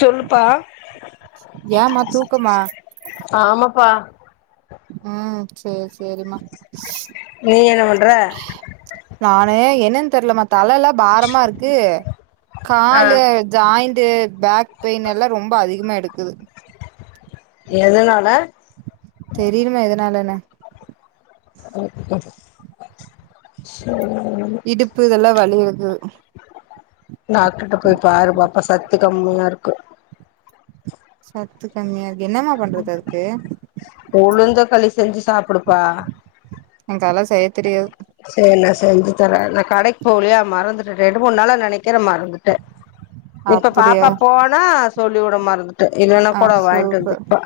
சொல்லுபா ஏமா தூக்கமா ஆமாப்பா. ம் சேரி சேரிம்மா நீ என்ன பண்ற நா அ என்னன் தெர்லமா தலல்லா பாரமா இருக்கு. ஆ காலூ ஜாய்ண் டு பேக் பெயின்னெல்லா ரொம்ப அதிகமா எடுக்குது. எதனால? தெரிலமா எதனாலன்னு செரி இடுப்பு இதெல்லா வலிஎடு இப்ப சத்து கம்மியா இருக்கு. சத்து கம்மியா என்னம்மா பண்றது அதுக்கு உளுந்த களி செஞ்சு சாப்பிடுப்பா எனக்கு அதெல்லா செய்ய தெரியாது. சேரி நா செஞ்சு தர. நா கடைக் போலயா மறந்துட்ட ரெண்டு மூணு நாளா நெனைக் கிற மறந்துட்ட இப்ப அப்டியா பாப்பா போனா சொல்லி வுட மறந்துட் இல்லேன்னா ஆ கூட வாய்ட்டு சூப்பர் வந்துப்பா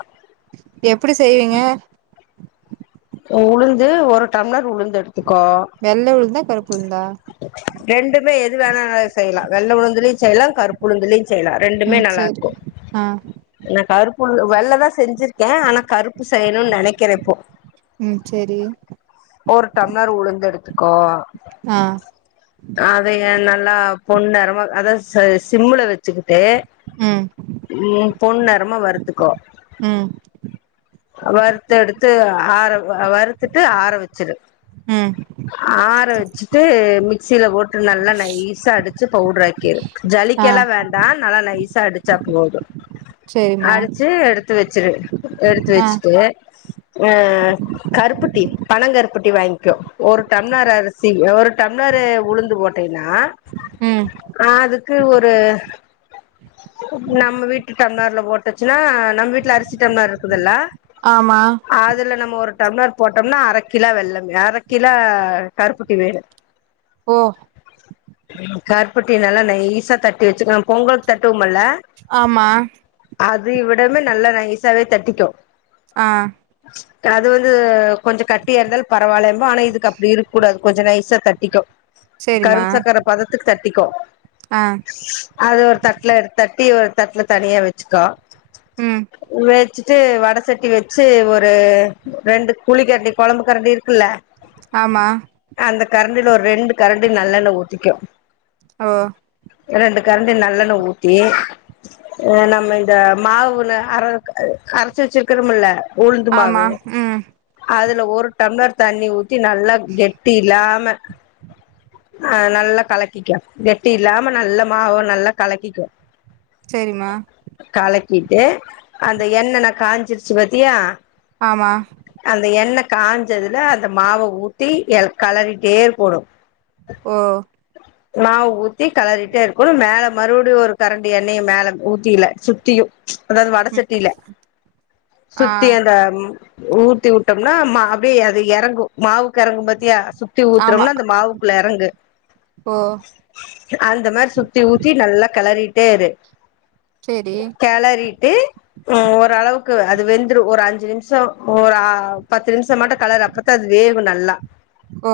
எப்டி செய்வீங்க உளுந்து ஒரு டம்ளர் உளுந்து எடுத் வெள்ள உளுந்தா கருப்புளுந்தா ரெண்டுமே எது வேணால செய்யலா வெள்ள உளுந்திலயு செய்யலா கருப்புளுந்திலயு செய்லா ரெண்டுமே ம் நல்லா சேரி இருக்கு. ஆ ஏனா கருப் புள் வெள்ளதா செஞ்சிர் ஏன் ஆனா கருப்பு செய்யணும்னு நெனக்கிறேன் இப்போ ம் சேரி ஒரு டம்ளர் உளுந்து எடுத்துக்கோ ஆ அது என் நல்லா பொண்ணு நரம அத ச சிம்மில வச்சுக்கிட்டு ம் உம் பொண் நெறமா வறுத்துக்கோ ம் வறுத்தெடுத்து ஆற வறுத்துட்டு ஆர வச்சுரு ம் ஆற வச்சி ட்டு மிக்ஸில போட்டு நல்லா நைஸ்ஸா அடிச்சு பவுடர் ஆக்கிரு ஜலிக்க ஆ எல்லாம் வேண்டாம் நல்ல நைஷா அடிச்சா போதும் சேரிம்மா அடிச்சு எடுத்து வச்சுரு எடுத்து ஆ வச்சுட்டு கருப்பொட்டி பனகரு பொட்டி வாங்கிகோ ஒரு டம்ளர் அரிசி ஒரு டம்ளரு உளுந்து போட்டேன்னா ம் ஆஹ் அதுக்கு ஒரு ஒரு நம்ம வீட்டு டம்ளர்ல போட்டுச்சுன்னா நம்ம வீட்ல அரிசி டம்ளர் இருக்குதுல்ல ஆமா அதுல நம்ம ஒரு டம்ளர் போட்டம்னா அரை கிலா வெள்ளம் அரை கில கருப்பு இது வேற ஓ கருப்பட்டி நல்லா நைசா தட்டி வச்சுக்க பொங்கலுக்கு தட்டுவோமல்ல ஆமா அத விடமே நல்லா நைசாவே தட்டிக்கோ ஆஹ் அது வந்து கொஞ்சம் கட்டியா இருந்தாலு பரவாயில்ல இதுக்கு அப்டி இருக்கூடாது கொஞ்ஜோ நைய்சா தட்டிக்கோ சேரிம்மா கரும் சக்கர பதத்துக்கு தட்டிக்கோ ஆ அது ஒரு தட்ல எடுத் தட்டி ஒரு தட்ல தனியா வச்சுக்கோ ம் வேச்சு ட்டு வட சட்டி வச்சு ஒரு ரெண்டு குழி கரண்டி கொழம்பு கரண்டி இருக்குல ஆமா அந்த கரண்டில ஒரு ரெண்டு கரண்டி நல்லெண்ண ஊத்திக்கோ ஓ ரெண்டு கரண்டி நல்லெண்ண ஊத்தி நம்ப இந்த மாவு நர அரச்சு வச்சுருக்கோம்ல ஆமா உளுந்துமாவு அது ம் அதுல ஒரு டம்ளர் தண்ணி ஊத் த்தி நல்லா கெட்டி கெட்டி இல்லாம ஆஹ் நல்லா கலக்கிக கெட்டி இல்லாம நல்ல மாவு நல்ல கலக்கிக்கோ சேரிமா ட்டு அந்த எண்ணென்ன காஞ்சிருச்சு பாத்தியா ஆமா அந்த என்ன காஞ்சதுல அந்த மாவ ஊத்தி களறிட்டே இருக்கோனு ஓ மாவு ஊத்தி கலறிட்டே இருக்கனு மேல மறுபடியு ஒரு கரண்டி எண்ணெய மேல ஊத்தில சுத்தியு அதாவது ம் வடசட்டியில ஆ சுத்தி அந்த ஊத்தி விட்டோம்னா மா அப்டியே அது எறங்கு மாவுக்கு எறங்கு பாத்தியா சுத்தி ஆமா ஊத்துறோம்னா அந்த மாவுக்குள்ள எறங்கு ஓ அந்த மாரி சுத்தி ஊத்தி நல்லா கெளறிட்டே இரு சேரி கெளறிட்டு ஓரளவுக் க்கு அது வெந்துரு ஒரு அஞ்சு நிமிஷோ ஒரு ஆ பத்து நிமிஷோ மட்டு கெளரு அப்பதா அது வேவு நல்லா ஓ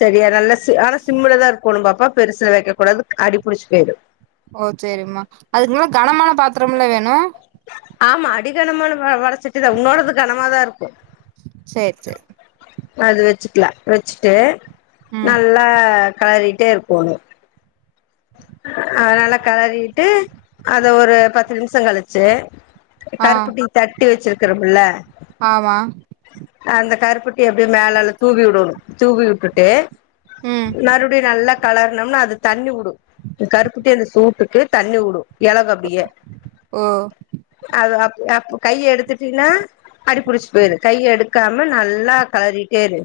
சரியா நல்லா செ ஆனா சிம்ல தா இருக்கோனு பாப்பா பெருசுல வைக்க கூடாது அடிபுடிச்சி பொயிடு ஓ சேரிம்மா அதுக்கு மொதல கனமான பாத்ரம்ல வேணு ஆமா அடிகணமான வ வட சட்டிதா ஒன்னோடது கனமாதா இருக்கு சேரி சேரி அது வச்சுக்கல வச்சுட்டு ம் நல்லா கெளறிட்டே இருக்கோணு ஆ நல்லா கெளறிட்டு அத ஒரு பத்து நிமிஷம் கழுச்சு ஆ கருப்புட்டி தட்டி வச்சுருக்கிறம்ல ஆமா அந்த கருப் கருப்பட்டி அப்டியே மேல நல்லா தூவி விடணு தூவி விட்டுட்டு ம் மறுபடியு நல்லாக் கெளரனும்னா அது தண்ணி உடு கருப்புட்டி அந்த சூட்டுக்கு தண்ணி வுடு எலகு அப்டியே ஓ அது அப் அப்ப கைய எடுத்துட்டீன்னா அடிபுடிச்சு போயிரு கைய எடுக்காம நல்லா கெளறிட்டே இரு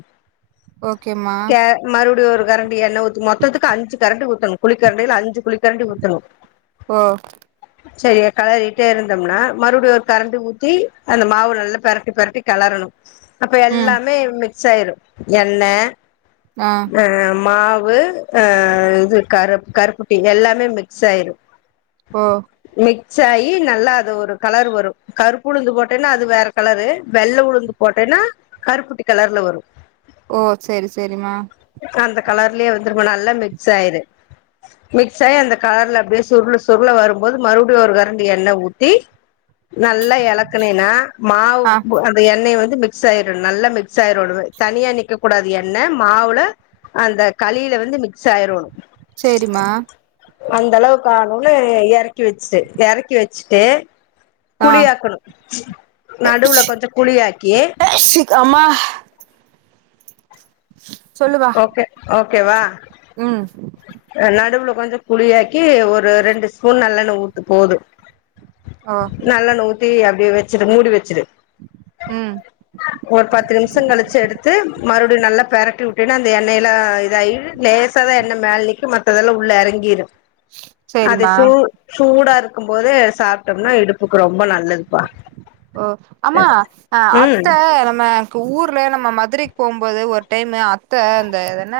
ஓகேம்மா கே மறுபடியு ஒரு எண்ண ஊத்து மொத்தத்துக்கு அஞ்சு கரண்டி ஊத்தணு கரண்டில அஞ்சு குளிக்கரண்டி ஊத்துணு ஓ செரியா கெளறிட்டே இருந்தம்னா மறுபடியு ஒரு கரண்டு ஊத்தி அந்த மாவு நல்லா பெரட்டி பெரட்டி கெளரணும் அப்ப ம் எல்லாமே இவனுக் பிக்சாயிரு எண்ண ஆ அ அ மாவ் வு அ இது கரு கருப்புட்டி எல்லாமே மிக்ஸ் ஆயிரு ஓ சாயி நல்லா அது ஒரு கலர் வரு கருப்பு உளுந்து போட்டேன்னா அது வேற கலரு வெள்ள உளுந்து போட்டேன்னா கருப்புட்டி கலர்ல வரு ஓ செரி செரிமா அந்த கலர்லயே வந்துரும்மா நல்லா மிக்ஸ் ஆயிரு மிக்ஸ் ஆகி அந்த கலர்ல அப்டியே சுருளு சுருளா வரும்போது மறுபடியு ஒரு கரண்டி எண்ண ஊத்தி நல்லா எலக்குனேன்னா மாவு ஆ அந்த எண்ணெய வந்து மிக்ஸ் ஆயிரணு நல்லா மிக்ஸ் ஆயுரனு தனியா நிக்கக் கூடாது என்ண மாவுல அந்த களில வந்து மிக்ஸ் ஆயிரோணு சேரிம்மா அந்த அளவு காரு அவ்ளோ எறக்கி வச்சுட்டு எறக்கி வச்சுட்டு ஆ குழியாக்கணு நடுவுல கொஞ்சோ குழியாக்கி அம்மா ஓகே ஓக் ஓக்கேவா உம் கொஞ்ச குளியாக்கி ஒரு ரெண்டு ஸ்பூன் நல்லெண்ண ஊத்து போதும் ஓ நல்லெண்ண ஊத்தி அப்டியே வெச் வச்சுட்டு முடி வச்சுட்டு ம் ஒரு பத்து நிமிஷ கழிச்சு எடுத்து மறுபடியும் நல்ல பேரட்டி உட் அப்படின்னா அந்த எண்ணெயல்லாம் இதாயி லேசாத எண்ணெய் மேல நிக்கு மத்ததெல்லா உள்ள இறங்கிடும் அத சேரிம்மா சூ சூட பாக்கும் போது சாப்பிட்டோம்னா இடுப்புக்கு ரொம்ப நல்லதுப்பா ஓ அம்மா ம் அத்த நம்ம ஊர் நம்ம மதுரைக்கு போகும்போது ஒரு டைம் அத்த அந்தன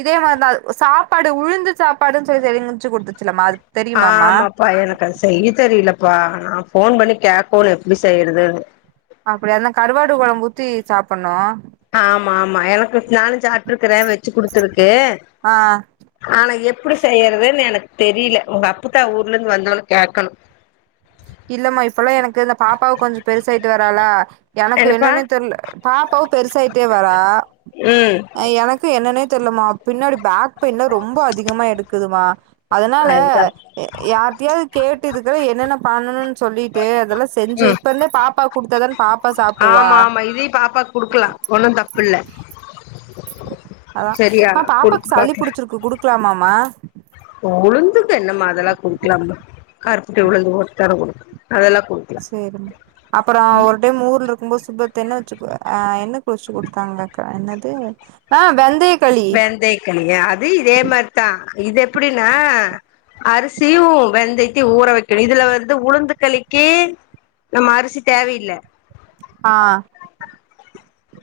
இதே மாதிரி சாப்பாடு உழுந்து சாப்பாடுன்னு சொல்லி தெரிச்சு குடுத்துச்ச ஆ ஆமாப்பா எனக்கு அத செய்ய தெரியல அப்பா நா போன் பண்ணி கேக்கனு எப்படி செய்யறதுனு அப்படிய அதல்லா கருவாடு குழம்ப ஊத்தி சாப்பிடணு ஆமா ஆமா எனக்கு நானும் சாட்டுருக்கறேன் வச்சு குடுத்துருக்கு ஆ ஆனா எப்படி செய்யறதுன்னு எனக்கு தெரியல உங்க அப்புதா ஊர்ல இருந்து வந்தவன கேட்கணும் இல்லம்மா இப்பல்லா எனக்கு பாப்பாவு கொஞ்ச பெருசாயிட்டு வராலா எனக்கு என்னப்பா என்னே தெரியல பாப்பாவும் பெருசாயிட்டே வரா ம் எனக்கு என்னன்னே தெரிலமா பின்னாடி பேக் பெயின்ல ரொம்ப அதிகமா எடுக்குதுவா அதனால அதுதா யாரிட்டையாவ்து கேட்டு இதுக்குல என்னென்ன பண்ணனுன் சொல்லிட்டு அதெல்லா செஞ்சு ம் இப்ப இருந்தே பாப்பாக்கு குடுத்தாதான பாப்பா சாப்டுவா ஆமா ஆமா இதே பாப்பா குடுக்கலா ஒண்ணும் தப்பில்ல அதா சரியா அ குடுத்து பாப்பாக்கு சளி பாக்கலா புடிச்சிருக்கு குடுக் கலமா மா உளுந்துக்கு என்ன மா அதலா குடுக்கலாமா கருப்ட்டி உளுந்து ஒருத்தார குடு சேரிங் அப்புறொ ஒரு டைம் ஊர்லு உங்க சுபத்து என்ன வச்சி கு ஆ என்ன குறிச்சி குடுத்தாங்கக்க க என்னது ஆ வெந்தய களி வெந்தையகளியா, அது இதே மாரிதா இது எப்பிடின்னா அரிசியு வெந்தயத்தயு ஊற வைக்கணு இதுல வந்து உளுந்து களிக்கி நம்ம அரிசி தேவயில்ல ஆ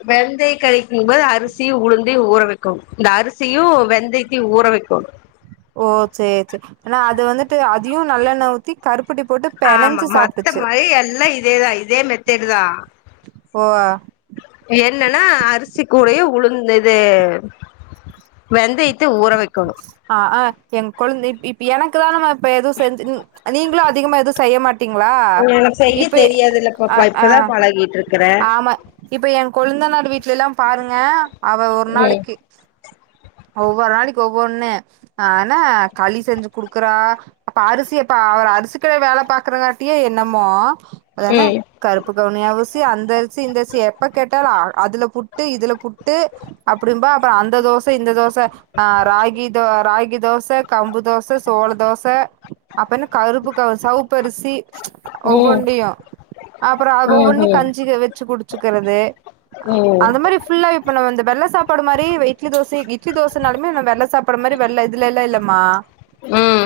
வெந்தய களிக்கும் போது அரிசியு உளுந்தையு ஊற வெக்கோனு இந்த அரிசியு வெந்தயத்தயு ஊற வெக்கோனு ஓ சேரி சேரி ஆனா அது வந்துட்டு அதியு நல்லெண்ண ஊத்தி கருப் ஆமா மத்த மாரி எல்லா இதே தா இதே இதே மெத்தேடுதா ஓ என்னன்னா அரிசி கூடயே உளுந்து இது வெந்தயத்த ஊற வை ஆ ஆ எங்க கொழந் இப் இப் எனக்கு தானமா இப்ப எதுவு செஞ்சி ம் நீங்களு அதிகமா எதுவு செய்ய மாட் இங்க எனக்கு செய்ய தெரியாதுல்ல ஆ பாப்பா ஆ இப்பதா பழகீட்டுருக்கே ஆமா இப்ப ஏ கொழுந்தனார் வீட்ல எல்லா பாருங்க அவ ஒரு ம் நாளைக்கி ஒவ்வொர் நாளிக் ஒவ்வொன்னு ஆனா களி செஞ்சு குடுக்குறா அப்ப அரிசி அப்ப அவ அர்சி கடைல வேல பாக்குறகாட்டியே என்னமோ ஏனா ம் கருப்பு கவுனி அரிசி அந்த அர்சி இந்த அர்சி எப்ப கேட்டாலு அர் அதுல புட்டு இதுல புட்டு அப்டிம்பா ப அந்த தோஸ் ப இந்த தோச ஆ ராகி தோ ராகி தோச கம்பு தோச சோள தோச அப்பென்ன கருப்புக்கவ் செவ்ப் பரிசி ம் ஒவ்வொன்டியு அப்றோ அ ஒவ்வொன்னி ம் கஞ்சிக வெச்சு குடிச்சிக்கறது ம் அது மாரி ஃபுல்லா இப்ப நா வந்து வெள்ள சாப்பாடு மாரி வ இட்லி தோஸ் சி இட்லி தோசனாலுமே நம் வெள்ள சாப்பாடு மாரி வெள்ள இதுல இல்லல்லமா ம்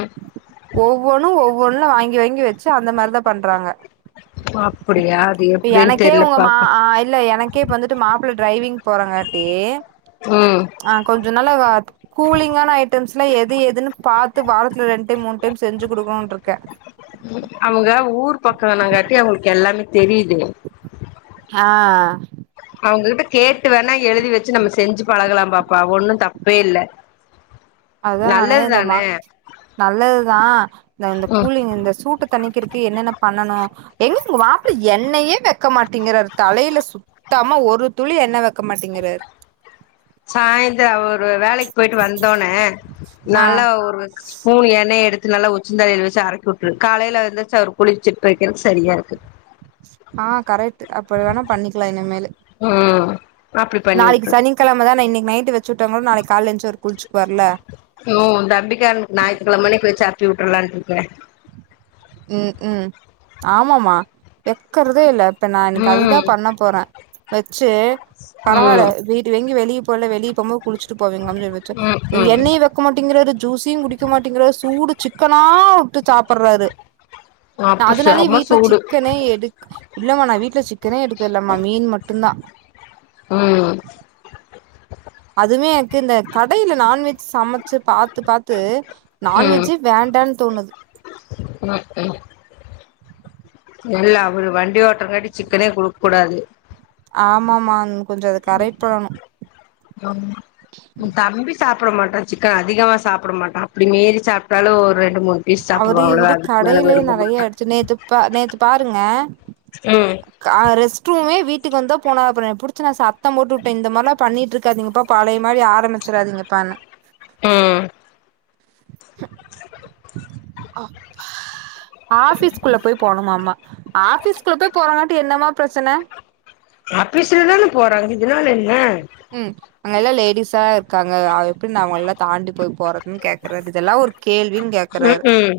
ஒவ்வொன்னு ஒவ்வொன்ல வாங்கி வாங்கி வெச்சு அந்த மாரிதா பண்றாங்க அப்படியா அது எப்படின்னு எனக்கே தெரியல உங்க மா பாப்போ ஆ இல்ல எனக்கே இப் வந்துட்டு மாப்ள டிரைவிங் போறங்காட்டி உஹம் ஆஹா கொஞ்ச நாலா கூலிங் ஆனா ஐட்டம்ஸ் லா எது எதுன்னு வரத்துல ரெண்டு டைம் மூணு டைம் செஞ்சு கொடுக்கணும் இருக்கே அவங்க ஊர் பக்கனங்கட்டி அவங்களுக்கு எல்லாமே தெரியுது ஆஹ் அவங்க கிட்ட கேட்டு வென எழுதுவச்சி நம்ம செஞ்சி பலகாலம் பாப்பா ஒன்னும் தப்பே இல்ல அதான் நானே நல்லது இந்த மா தானே நல்லதுதா இந்த கூலிங் இந்த சூட்ட தண்ணிக்கிறது என்னென்ன பண்ணனும் எங்க உங்க வாப்பல எண்ணெயே வைக்க மாட்டேங்கிறாரு தலையில சுத்தமா ஒரு துளி எண்ணெயவைக்க மாட்டேங்கிறாரு சாயந்தரம் அவர் வேலைக்கி போயிட்டு வந்த உடனே ஹ ஆ நல்லா ஒரு ஸ்பூன் எண்ணெய் எடுத்து நல்லா உச்சந்தாலல் வச்சு அரக்கி விட்டுரு காலையில எந்திருச்சி அவரு குளிச்சிட்டுக்கிறதுக்கு சரியா இருக்கு ஆஹா கரெக்ட் அப்படி வென பண்ணிக்கலாம் இனிமேல் ம் அப்டி பண்ணி நாளைக்கு விட்ரு சனிக்கிழம தானா இன்னைக்கு நைட்டு வச் சூடாக கோல நாளைக்கு காலைல ஏந்திச் குளிச் ம் தம்பிக்காரன்கு ஞாயிற்றுகிழம அன்னைக்கு அப்பி விற்றுளம்டூ யே உம் உம் ஆமா மா வக்கிறதே இல்ல இப்ப நான் எனக்கு அதுதா ம் பண்ண போறேன் வச்சு பரவாயில்ல ம் வீட்டு வெங்கி வெளிய போல வெளிப்போ குளிச்சிட்டு போவிங்களானு வெச்ச ம் ம் எண்ணையே வெக்க மாட்டேங்கிறாரு ஜூசையு குடிக் சு மாட்டேங்கிறாரு சூடு சிக் சிக்கனா வுட்டு சாப்பிர்றாரு அப்ப அதனாலயே செம வீட்டுல சூடு சிக்கனே எடுக் இல்லம்மா ந வீட்ல சிக் கனே எடுக்கலமா மீன் மட்டு தா ம் அதுமே கு இந்த கடையில நான்வெஜ் சமச்சு பாத்து பாத்து ம் நான்வெஜு வேண்டான் தோணுது ம் எல்லா ஒரு வண்டி ஓட்டுறங்காட்டி சிக்கனே குடுக் கூடாது ஆமாமாங் கொஞ்ச அது கரைட் பண்ணணு சாப்ட மாட்டோ சிக்கன் அதிகமா சாப்ட மாட்டோ அப்படி மீறி சாப்ட்டாலு ஒரு ரெண்டு மூணு பீஸ் அவரு சாப்பிடுவா அவ்வளவுதா இவரு அதுக்கு மேல கடையிலயே விரும்ப மாட்டா நெறைய எடுத்து நேத்து ப நேத்து பாருங்க ம் கா ரெஸ்ட் ரூமே வீட் வீட்டுக்கு வந்துதா போனாரு அப்புறோ புடிச்சு நா சத்தம் போட்டு வுட்டே இந்த மாரிலா பண்ணிட்டு இருக்காதிங்கப்பா பழைய மாரி ஆரமிச்சிடாதீங்கப்பான்னு ம் ஹப்பா ஆபீஸ்க்குள்ளப் போய் போணுமாமா ஆபீஸ்க்குள்ள போய் போறாங்காட்டி என்னமா பிரச்சன ஆபீஸ்லதான போறாங்க இதனால என்ன க்காங்க அவ எப்படி நா அவங்கல்லா தாண்டி போய் போறதுன்னு கே இது இதெல்லா ஒரு கேள்வின் ம் கேக்கறாரு ம்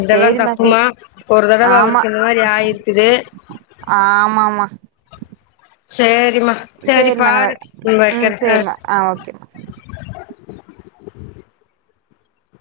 இதெல்லா தப்புமா ஒரு தடவ ஆமா அவருக்கு இந்த மாரி ஆயிருக்குது ஆமாமா சேரி யமா சேரி சேரிம்மா நா பாருடி ம் வக்கறே ஆ [inaudible]